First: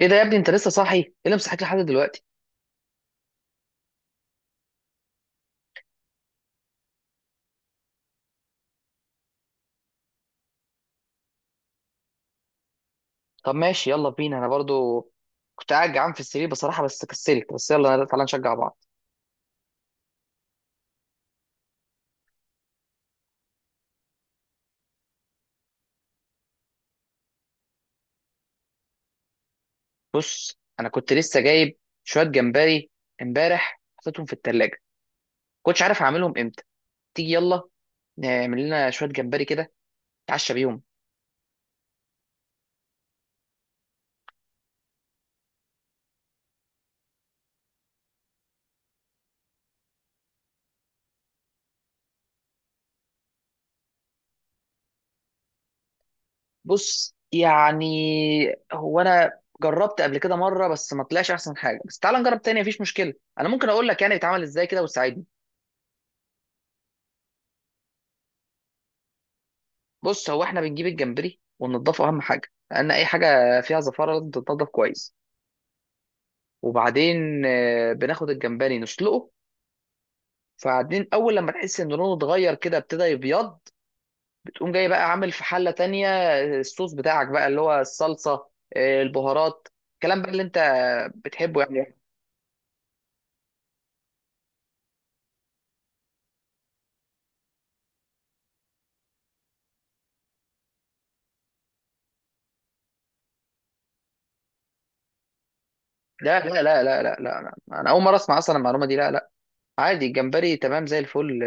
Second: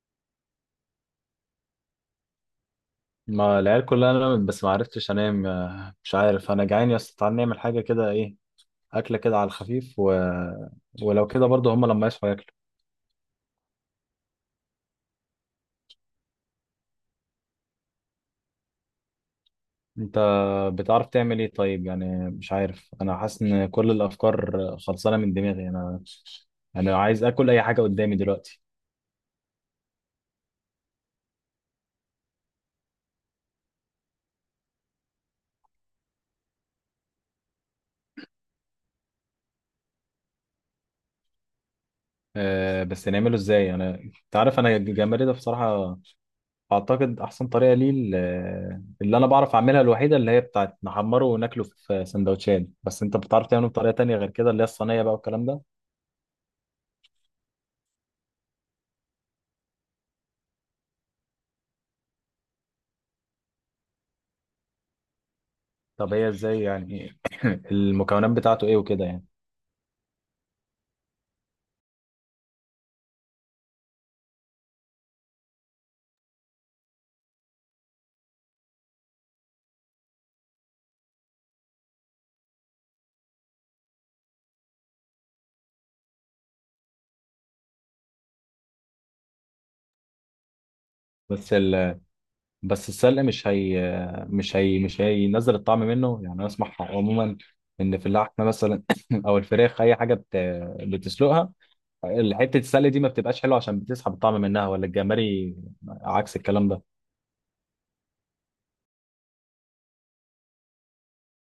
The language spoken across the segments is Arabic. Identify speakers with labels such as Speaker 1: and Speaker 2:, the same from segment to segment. Speaker 1: ايه ده يا ابني؟ انت لسه صاحي؟ ايه اللي مصحيك لحد دلوقتي؟
Speaker 2: ما العيال كلها نامت بس ما عرفتش انام مش عارف. انا جعان يا اسطى، تعال نعمل حاجه كده. ايه اكله كده على الخفيف. ولو كده برضه هما لما يصحوا ياكلوا.
Speaker 1: طب ماشي، يلا بينا. انا برضو كنت قاعد جعان في السرير بصراحه بس كسلت، بس يلا تعالى نشجع بعض.
Speaker 2: انت بتعرف تعمل ايه طيب؟ يعني مش عارف، انا حاسس ان كل الافكار خلصانه من دماغي. انا انا عايز اكل اي حاجه قدامي دلوقتي.
Speaker 1: بص انا كنت لسه جايب شويه جمبري امبارح، حطيتهم في التلاجة، كنتش عارف اعملهم امتى. تيجي يلا نعمل لنا شويه جمبري كده، نتعشى بيهم.
Speaker 2: أه، بس نعمله ازاي؟ انت عارف، انا الجمبري ده بصراحه اعتقد احسن طريقه ليه اللي انا بعرف اعملها الوحيده اللي هي بتاعت نحمره وناكله في سندوتشات. بس انت بتعرف تعمله بطريقه تانية غير كده، اللي هي الصينيه بقى والكلام ده؟
Speaker 1: بص يعني، هو انا جربت قبل كده مره بس ما طلعش احسن حاجه، بس تعالى نجرب تاني، مفيش مشكله. انا ممكن اقول لك يعني بيتعمل ازاي كده وتساعدني.
Speaker 2: طب هي ازاي يعني؟ المكونات بتاعته ايه وكده يعني؟
Speaker 1: بص، هو احنا بنجيب الجمبري وننضفه، اهم حاجه، لان اي حاجه فيها زفاره لازم تتنضف كويس. وبعدين بناخد الجمبري نسلقه. فبعدين اول لما تحس ان لونه اتغير كده، ابتدى يبيض، بتقوم جاي بقى عامل في حله تانية، الصوص بتاعك بقى اللي هو الصلصه، البهارات، الكلام بقى اللي انت
Speaker 2: بس
Speaker 1: بتحبه يعني.
Speaker 2: ال... بس السلق، مش هي مش هينزل الطعم منه يعني؟ انا اسمع عموما ان في اللحمه مثلا او الفراخ، اي حاجه بتسلقها، حته السلق دي ما بتبقاش حلوه عشان بتسحب الطعم منها. ولا الجمبري عكس
Speaker 1: لا لا
Speaker 2: الكلام
Speaker 1: لا
Speaker 2: ده؟
Speaker 1: لا لا لا لا. انا اول مره اسمع اصلا المعلومه دي، لا لا. عادي، الجمبري تمام زي الفل،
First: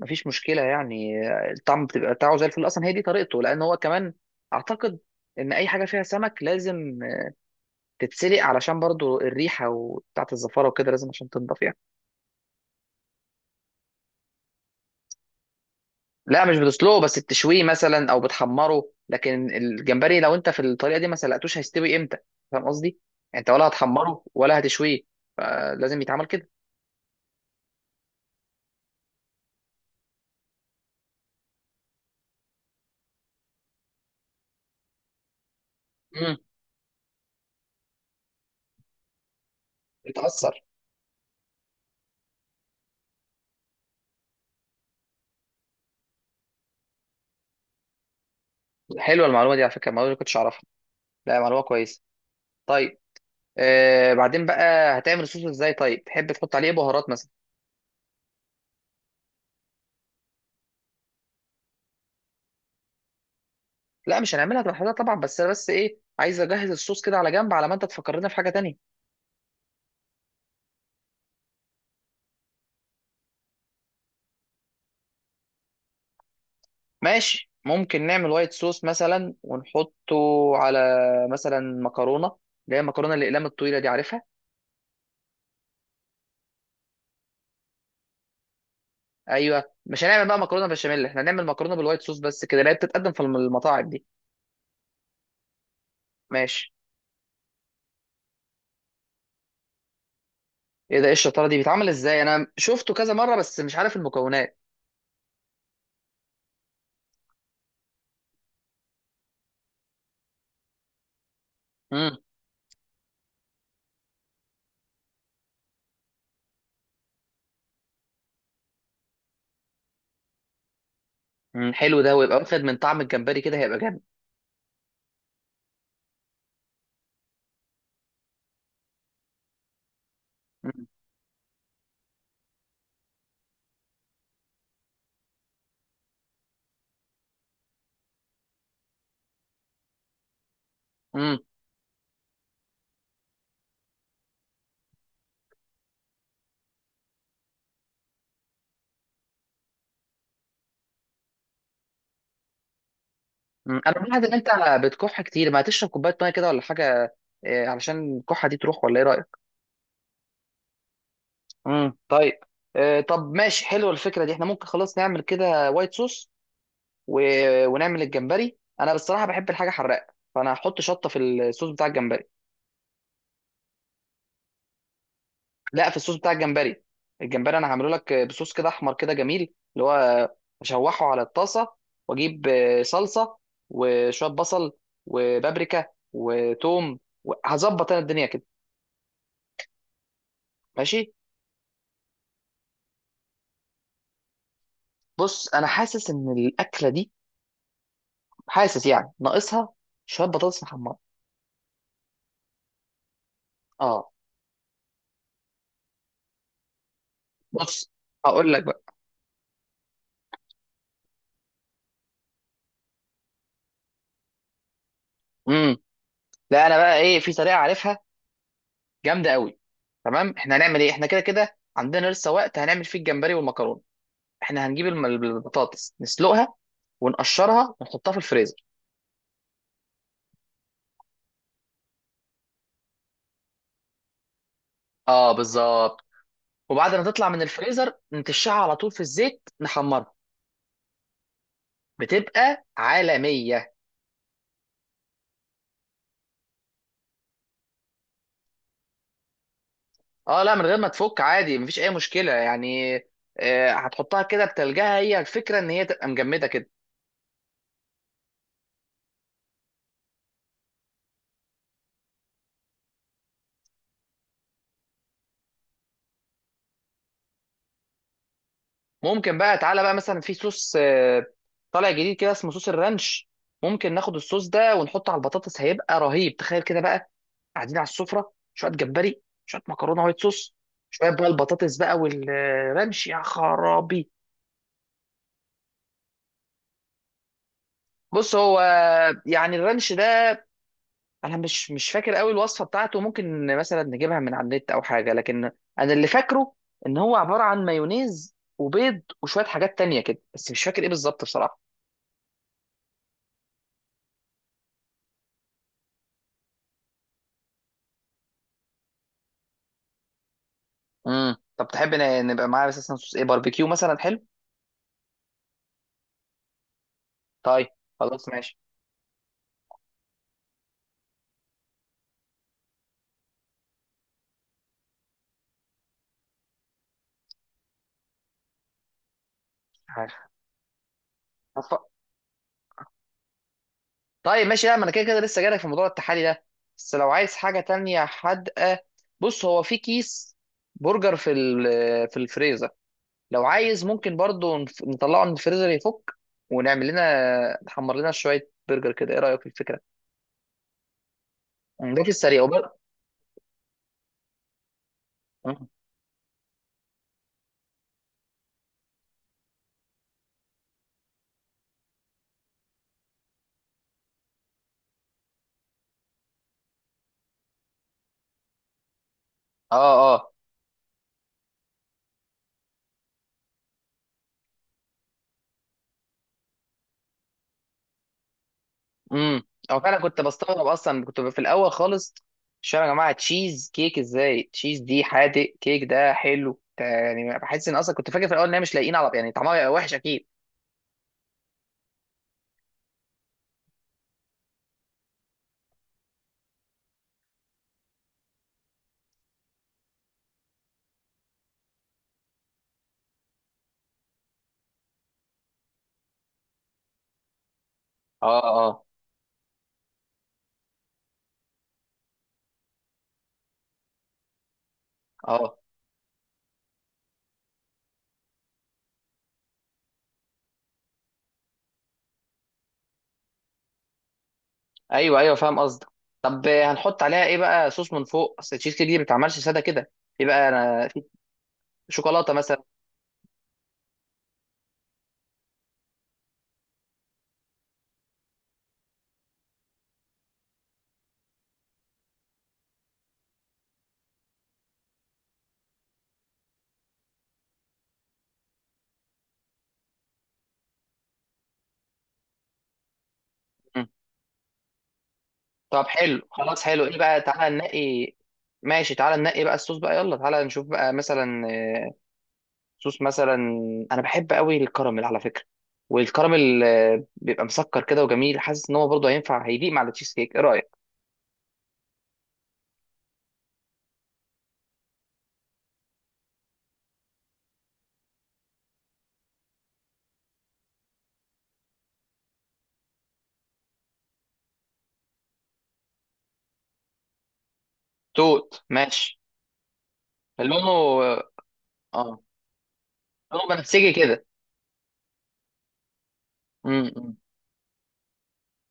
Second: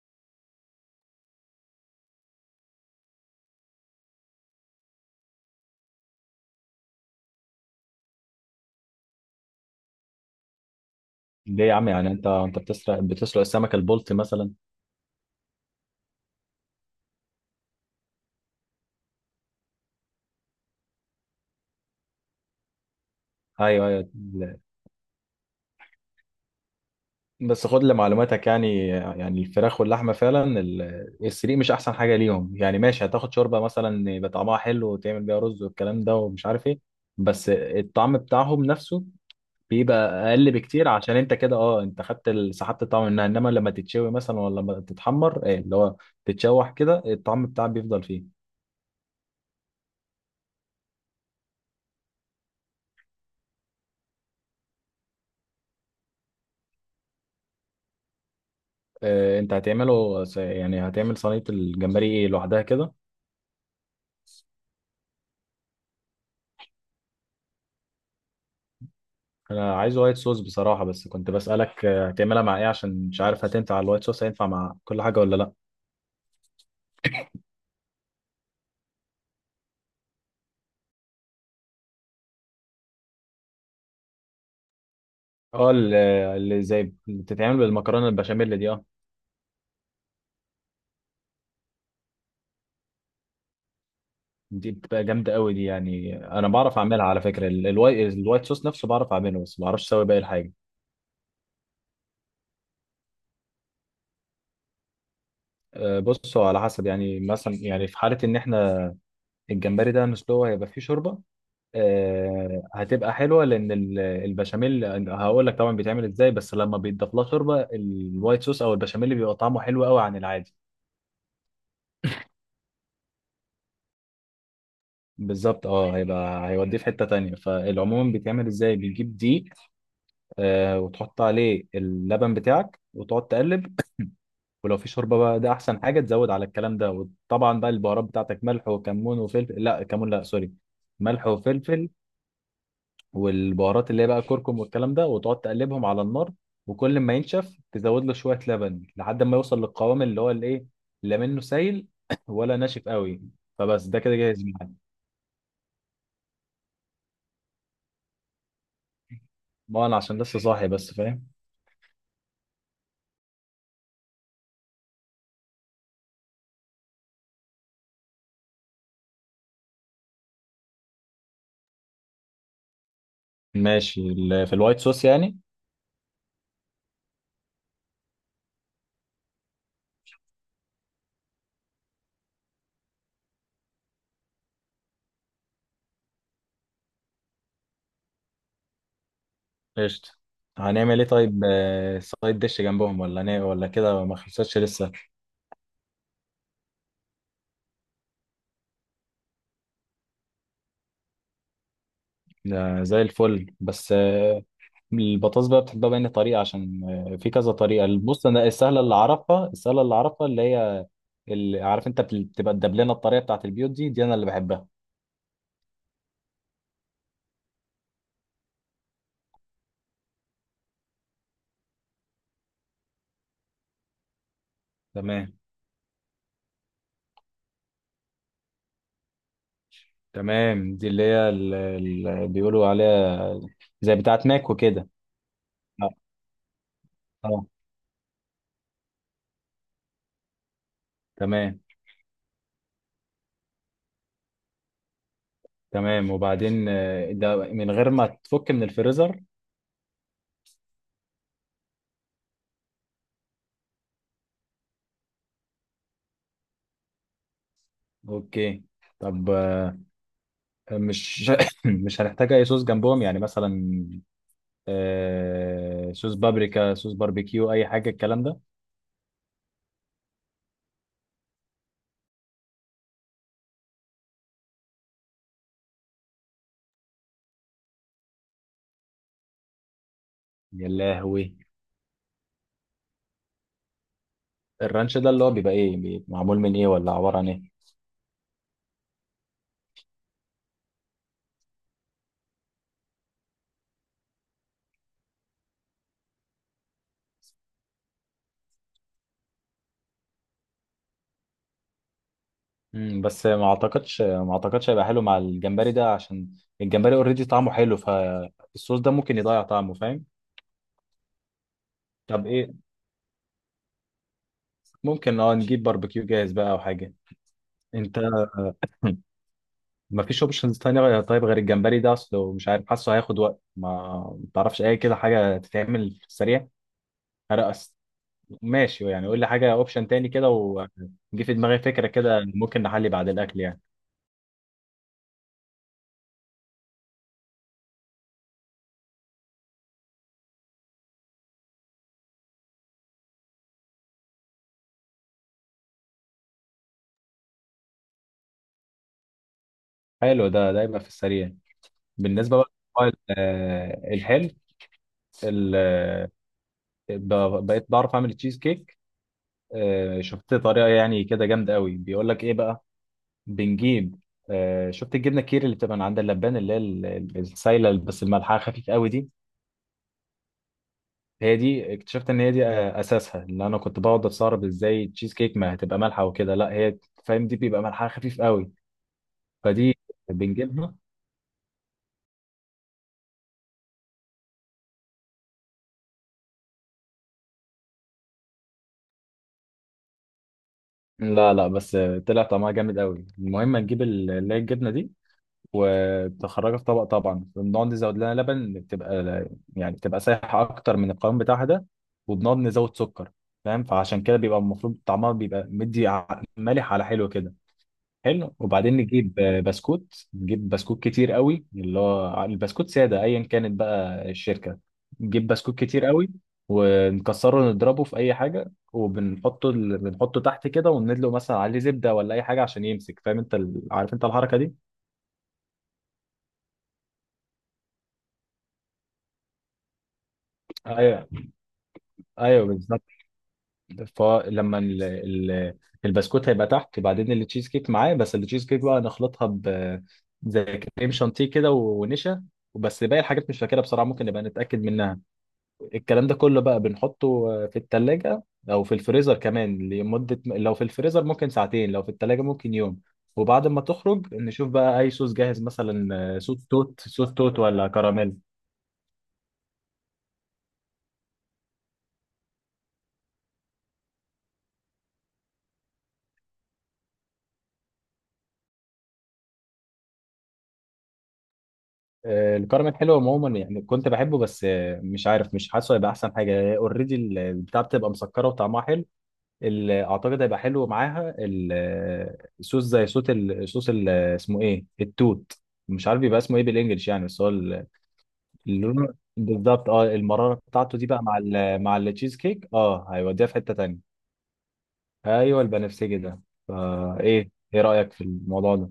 Speaker 1: مفيش مشكله يعني. الطعم بتبقى بتاعه زي الفل اصلا، هي دي طريقته. لان هو كمان اعتقد ان اي حاجه فيها سمك لازم تتسلق، علشان برضو الريحه وبتاعه الزفاره وكده لازم عشان تنضف
Speaker 2: ليه يا
Speaker 1: يعني.
Speaker 2: عم يعني؟ انت بتسرق السمكه البلطي مثلا؟
Speaker 1: لا، مش بتسلقه، بس بتشويه مثلا او بتحمره. لكن الجمبري لو انت في الطريقه دي ما سلقتوش، هيستوي امتى؟ فاهم قصدي؟ يعني انت ولا
Speaker 2: ايوه ايوه
Speaker 1: هتحمره ولا هتشويه، فلازم يتعمل كده.
Speaker 2: بس خد لمعلوماتك يعني، الفراخ واللحمه فعلا السريق مش احسن حاجه ليهم يعني. ماشي، هتاخد شوربه مثلا يبقى طعمها حلو وتعمل بيها رز والكلام ده
Speaker 1: امم
Speaker 2: ومش عارف ايه. بس الطعم بتاعهم نفسه بيبقى اقل
Speaker 1: بتأثر.
Speaker 2: بكتير، عشان انت كده انت خدت سحبت الطعم منها. انما لما تتشوي مثلا ولا لما تتحمر، ايه اللي هو تتشوح كده، الطعم بتاعك بيفضل فيه.
Speaker 1: حلوه المعلومه دي على فكره، المعلومه دي ما كنتش اعرفها. لا، معلومه كويسه. طيب، بعدين بقى هتعمل الصوص ازاي؟ طيب تحب تحط عليه إيه، بهارات مثلا؟
Speaker 2: اه، انت هتعمله يعني هتعمل صينيه الجمبري ايه لوحدها كده؟
Speaker 1: لا مش هنعملها لوحدها طبعا، بس انا بس ايه، عايز اجهز الصوص كده على جنب، على ما انت تفكرنا في حاجه تانية.
Speaker 2: انا عايز وايت صوص بصراحه، بس كنت بسالك هتعملها مع ايه؟ عشان مش عارف هتنفع على الوايت صوص، هينفع مع كل حاجه ولا لا؟
Speaker 1: ماشي، ممكن نعمل وايت صوص مثلا ونحطه على مثلا مكرونه، اللي هي المكرونه الاقلام الطويله دي، عارفها؟
Speaker 2: اه اللي زي اللي بتتعمل بالمكرونه البشاميل دي، اه.
Speaker 1: ايوه، مش هنعمل بقى مكرونه بشاميل، احنا هنعمل مكرونه بالوايت صوص بس كده، اللي هي بتتقدم في المطاعم دي.
Speaker 2: دي بتبقى جامده قوي دي يعني. انا
Speaker 1: ماشي.
Speaker 2: بعرف اعملها على فكره، الوايت صوص نفسه بعرف اعمله، بس ما بعرفش اسوي باقي الحاجه.
Speaker 1: ايه ده؟ ايه الشطاره دي؟ بيتعمل ازاي؟ انا شفته كذا مره بس مش عارف المكونات.
Speaker 2: بصوا، على حسب يعني. مثلا يعني في حاله ان احنا الجمبري ده نسلوه هيبقى فيه شوربه.
Speaker 1: امم
Speaker 2: هتبقى حلوه لان البشاميل، هقول لك طبعا بيتعمل ازاي. بس لما بيتضاف لها شوربه الوايت صوص او البشاميل بيبقى طعمه حلو قوي عن العادي.
Speaker 1: حلو ده، ويبقى واخد من طعم الجمبري كده، هيبقى جامد.
Speaker 2: بالظبط هيبقى، هيوديه في حته تانية. فالعموم بيتعمل ازاي؟ بتجيب دي وتحط عليه اللبن بتاعك وتقعد تقلب. ولو في شوربه بقى ده احسن حاجه تزود على الكلام ده. وطبعا بقى البهارات بتاعتك ملح وكمون وفلفل، لا كمون، لا سوري، ملح
Speaker 1: مم.
Speaker 2: وفلفل. والبهارات اللي هي بقى كركم والكلام ده. وتقعد تقلبهم على النار، وكل ما ينشف تزود له شوية لبن لحد ما يوصل للقوام اللي هو الايه، لا منه سايل ولا ناشف قوي. فبس، ده
Speaker 1: انا
Speaker 2: كده
Speaker 1: ملاحظ ان
Speaker 2: جاهز
Speaker 1: انت
Speaker 2: معاك.
Speaker 1: بتكح كتير، ما تشرب كوبايه ميه كده ولا حاجه؟ علشان الكحه دي تروح، ولا ايه رايك؟
Speaker 2: ما انا عشان لسه صاحي بس، فاهم.
Speaker 1: طيب. طب ماشي، حلوه الفكره دي، احنا ممكن خلاص نعمل كده وايت صوص، و... ونعمل الجمبري. انا بصراحه بحب الحاجه حراقه، فانا هحط شطه في الصوص بتاع الجمبري.
Speaker 2: ماشي في الوايت صوص يعني.
Speaker 1: لا، في الصوص بتاع الجمبري. الجمبري انا هعمله لك بصوص كده احمر كده جميل، اللي هو اشوحه على الطاسه، واجيب صلصه وشويه بصل وبابريكا وتوم، وهظبط انا الدنيا كده.
Speaker 2: قشطة. هنعمل ايه
Speaker 1: ماشي.
Speaker 2: طيب، سايد ديش جنبهم ولا هنعمل، ولا كده ما خلصتش لسه؟
Speaker 1: بص انا حاسس ان الاكله دي، حاسس يعني ناقصها شويه بطاطس محمره.
Speaker 2: ده زي الفل بس
Speaker 1: اه.
Speaker 2: آه، البطاطس بقى بتحبها بأي طريقة؟ عشان في كذا طريقة.
Speaker 1: بص
Speaker 2: بص أنا
Speaker 1: هقول لك
Speaker 2: السهلة
Speaker 1: بقى.
Speaker 2: اللي أعرفها، اللي هي اللي عارف أنت بتبقى الدبلانة، الطريقة بتاعت البيوت دي، دي أنا اللي بحبها.
Speaker 1: امم لا، انا بقى ايه، في طريقه عارفها جامده قوي. تمام، احنا هنعمل ايه، احنا كده كده عندنا لسه وقت هنعمل فيه الجمبري والمكرونه. احنا هنجيب
Speaker 2: تمام.
Speaker 1: البطاطس نسلقها، ونقشرها ونحطها في الفريزر.
Speaker 2: تمام دي اللي هي اللي بيقولوا عليها زي بتاعت ماك وكده.
Speaker 1: اه
Speaker 2: اه.
Speaker 1: بالظبط. وبعد ما تطلع من
Speaker 2: آه،
Speaker 1: الفريزر نتشعها على طول في الزيت نحمرها،
Speaker 2: تمام،
Speaker 1: بتبقى عالميه.
Speaker 2: تمام. وبعدين، ده من غير ما تفك من الفريزر؟
Speaker 1: اه لا، من غير ما تفك عادي، مفيش اي مشكله يعني. هتحطها كده بتلجها، هي الفكره ان هي تبقى مجمده كده.
Speaker 2: اوكي. طب مش مش هنحتاج اي صوص جنبهم يعني؟ مثلا صوص بابريكا، صوص باربيكيو، اي حاجه الكلام ده.
Speaker 1: ممكن بقى، تعالى بقى مثلا، في صوص طالع جديد كده اسمه صوص الرانش. ممكن ناخد الصوص ده ونحطه على البطاطس، هيبقى رهيب. تخيل كده بقى، قاعدين على السفره، شويه جمبري، شويه مكرونه وايت صوص،
Speaker 2: يا
Speaker 1: شويه بقى
Speaker 2: لهوي!
Speaker 1: البطاطس بقى والرانش، يا خرابي.
Speaker 2: الرانش ده اللي هو بيبقى ايه؟ بيبقى معمول من ايه، ولا عبارة عن ايه؟
Speaker 1: بص هو يعني الرانش ده، انا مش فاكر قوي الوصفه بتاعته، ممكن مثلا نجيبها من على النت او حاجه، لكن انا اللي فاكره ان هو عباره عن مايونيز وبيض وشويه حاجات تانية كده، بس مش فاكر ايه بالظبط بصراحه.
Speaker 2: بس ما اعتقدش هيبقى حلو مع الجمبري ده، عشان الجمبري اوريدي طعمه حلو، فالصوص ده ممكن يضيع طعمه، فاهم؟
Speaker 1: طب تحب
Speaker 2: طب
Speaker 1: نبقى
Speaker 2: ايه؟
Speaker 1: معاه اساسا صوص ايه، باربيكيو مثلا حلو؟
Speaker 2: ممكن نجيب باربيكيو جاهز بقى او حاجة.
Speaker 1: طيب،
Speaker 2: انت.
Speaker 1: خلاص ماشي.
Speaker 2: ما فيش اوبشنز تانية طيب، غير الجمبري ده اصله مش عارف، حاسه هياخد وقت، ما تعرفش اي كده حاجة تتعمل في السريع؟ هرقص. ماشي يعني، قول لي حاجة اوبشن تاني
Speaker 1: عارف.
Speaker 2: كده. وجي في دماغي
Speaker 1: هف-
Speaker 2: فكرة كده، ممكن نحلي بعد الاكل يعني.
Speaker 1: طيب ماشي. لا، ما انا كده كده لسه جايلك في موضوع التحالي ده، بس لو عايز حاجه تانية حادقه، بص هو في كيس برجر في الفريزر، لو عايز ممكن برضو نطلعه من الفريزر يفك، ونعمل لنا نحمر لنا شويه برجر كده. ايه رايك في الفكره؟
Speaker 2: حلو ده، ده يبقى في السريع.
Speaker 1: ده في
Speaker 2: بالنسبه
Speaker 1: السريع
Speaker 2: بقى للموبايل، الحلو، ال-
Speaker 1: مم.
Speaker 2: آه، بقيت بعرف اعمل تشيز كيك. شفت طريقه يعني كده جامده قوي، بيقول لك ايه بقى، بنجيب، شفت الجبنه الكيري اللي بتبقى من عند اللبان اللي هي السايله بس الملحها خفيف قوي دي؟
Speaker 1: اه اه.
Speaker 2: هي دي. اكتشفت ان هي دي اساسها، اللي انا كنت بقعد استغرب ازاي التشيز كيك ما هتبقى مالحه وكده. لا هي، فاهم، دي بيبقى ملحها خفيف قوي،
Speaker 1: امم
Speaker 2: فدي
Speaker 1: او فعلا كنت بستغرب
Speaker 2: بنجيبها.
Speaker 1: اصلا، كنت في الاول خالص مش فاهم يا جماعه، تشيز كيك ازاي؟ تشيز دي حادق، كيك ده حلو، ده يعني بحس ان اصلا، كنت فاكر في الاول ان هي مش لاقيين على، يعني طعمها هيبقى وحش اكيد.
Speaker 2: لا لا، بس طلع طعمها جامد قوي. المهم نجيب اللي هي الجبنه دي، وبتخرجها في طبق، طبعا بنقعد نزود لها لبن، بتبقى يعني بتبقى سايحه اكتر من القوام بتاعها ده، وبنقعد نزود سكر، فاهم؟ فعشان كده بيبقى المفروض طعمها بيبقى مدي مالح على حلو كده،
Speaker 1: اه
Speaker 2: حلو. وبعدين
Speaker 1: اه
Speaker 2: نجيب بسكوت نجيب بسكوت كتير قوي، اللي هو البسكوت ساده، ايا كانت بقى الشركه. نجيب
Speaker 1: اه.
Speaker 2: بسكوت كتير قوي ونكسره نضربه في اي حاجه وبنحطه، بنحطه تحت كده، وندلق مثلا عليه زبده ولا اي حاجه عشان يمسك. فاهم انت عارف انت الحركه دي؟
Speaker 1: ايوه ايوه، فاهم قصدك. طب هنحط عليها ايه بقى؟ صوص من فوق، اصل التشيز كيك دي ما بتتعملش ساده كده. في بقى، انا في
Speaker 2: ايوه
Speaker 1: شوكولاته
Speaker 2: ايوه،
Speaker 1: مثلا.
Speaker 2: بالظبط. فلما البسكوت هيبقى تحت، بعدين التشيز كيك معاه. بس التشيز كيك بقى نخلطها ب زي كريم شانتيه كده، ونشا. وبس. باقي الحاجات مش فاكرها بصراحه، ممكن نبقى نتاكد منها. الكلام ده كله بقى بنحطه في الثلاجه او في الفريزر كمان لمده، لو في الفريزر ممكن ساعتين، لو في الثلاجه ممكن يوم. وبعد ما تخرج نشوف بقى اي صوص جاهز
Speaker 1: طب
Speaker 2: مثلا،
Speaker 1: حلو
Speaker 2: صوص
Speaker 1: خلاص.
Speaker 2: توت،
Speaker 1: حلو ايه
Speaker 2: صوص
Speaker 1: بقى؟
Speaker 2: توت
Speaker 1: تعالى
Speaker 2: ولا
Speaker 1: ننقي.
Speaker 2: كراميل.
Speaker 1: ماشي، تعالى ننقي بقى الصوص بقى، يلا تعالى نشوف بقى مثلا صوص مثلا. انا بحب قوي الكراميل على فكرة، والكراميل بيبقى مسكر كده وجميل، حاسس ان هو برضه هينفع، هيليق مع التشيز كيك. ايه رأيك؟
Speaker 2: الكرم الحلو عموما يعني كنت بحبه، بس مش عارف، مش حاسه هيبقى احسن حاجه. اوريدي البتاع بتبقى مسكره وطعمها حلو. اعتقد هيبقى حلو معاها، صوص زي صوت صوص اسمه ايه، التوت؟ مش عارف بيبقى اسمه ايه بالانجلش يعني، بس هو
Speaker 1: توت،
Speaker 2: اللون.
Speaker 1: ماشي.
Speaker 2: بالظبط المراره بتاعته دي
Speaker 1: لونه
Speaker 2: بقى مع مع التشيز
Speaker 1: اه
Speaker 2: كيك هيوديها في
Speaker 1: لونه
Speaker 2: حته تانيه.
Speaker 1: بنفسجي كده.
Speaker 2: ايوه البنفسجي ده. فايه
Speaker 1: امم
Speaker 2: ايه إيه رايك في الموضوع ده؟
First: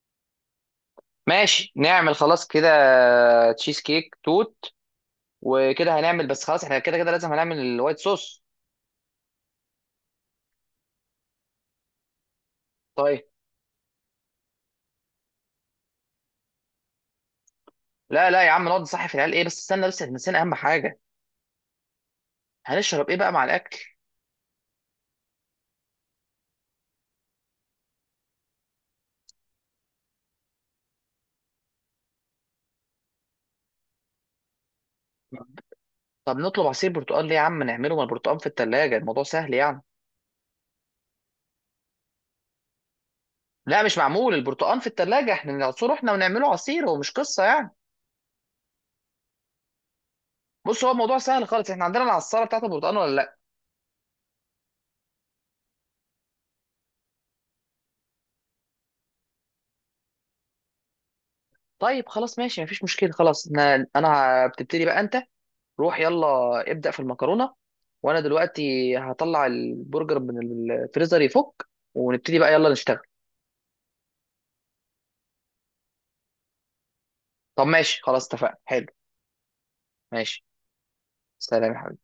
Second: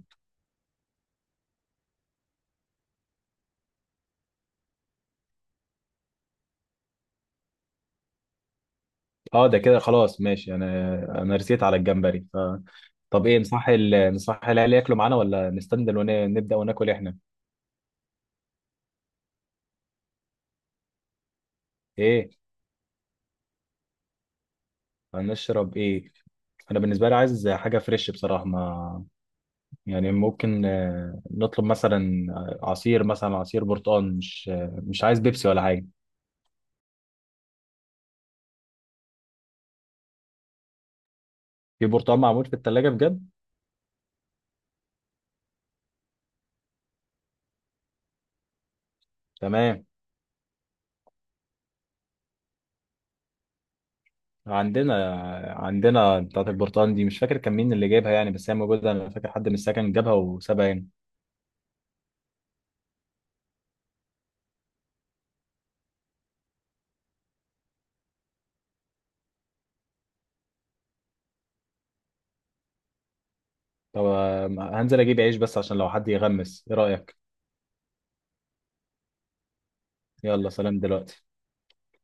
Speaker 1: ماشي، نعمل خلاص كده، تشيز كيك توت. وكده هنعمل. بس خلاص احنا كده كده لازم هنعمل الوايت صوص.
Speaker 2: اه، ده كده خلاص، ماشي. انا رسيت على الجمبري. طب
Speaker 1: طيب،
Speaker 2: ايه، نصح العيال ياكلوا معانا ولا نستنى ونبدأ وناكل احنا؟
Speaker 1: لا لا يا عم، نقعد نصحي في العيال. ايه بس، استنى بس، احنا نسينا اهم حاجة.
Speaker 2: ايه؟
Speaker 1: هنشرب ايه بقى مع الاكل؟
Speaker 2: هنشرب ايه؟ انا بالنسبه لي عايز حاجه فريش بصراحه، ما يعني ممكن نطلب مثلا عصير، مثلا عصير برتقال. مش مش عايز بيبسي ولا حاجه.
Speaker 1: طب نطلب عصير برتقال ليه يا عم؟ نعمله، ما البرتقال في التلاجة، الموضوع سهل يعني.
Speaker 2: في برتقال معمول في الثلاجه بجد؟
Speaker 1: لا، مش معمول البرتقال في التلاجة. احنا نعصره احنا ونعمله عصير، هو مش قصة يعني.
Speaker 2: تمام.
Speaker 1: بص هو الموضوع سهل خالص، احنا عندنا العصارة بتاعت البرتقال ولا لا؟
Speaker 2: عندنا. عندنا بتاعه البرتقال دي، مش فاكر كان مين اللي جايبها يعني، بس هي موجوده. انا فاكر حد من السكن جابها وسابها هنا.
Speaker 1: طيب خلاص ماشي، مفيش مشكلة. خلاص انا بتبتدي بقى انت، روح يلا ابدأ في المكرونة، وانا دلوقتي هطلع البرجر من الفريزر يفك، ونبتدي بقى يلا نشتغل.
Speaker 2: طب هنزل اجيب عيش بس عشان لو حد يغمس، ايه رأيك؟
Speaker 1: طب ماشي خلاص اتفقنا، حلو. ماشي.
Speaker 2: يلا سلام دلوقتي.
Speaker 1: سلام يا حبيبي.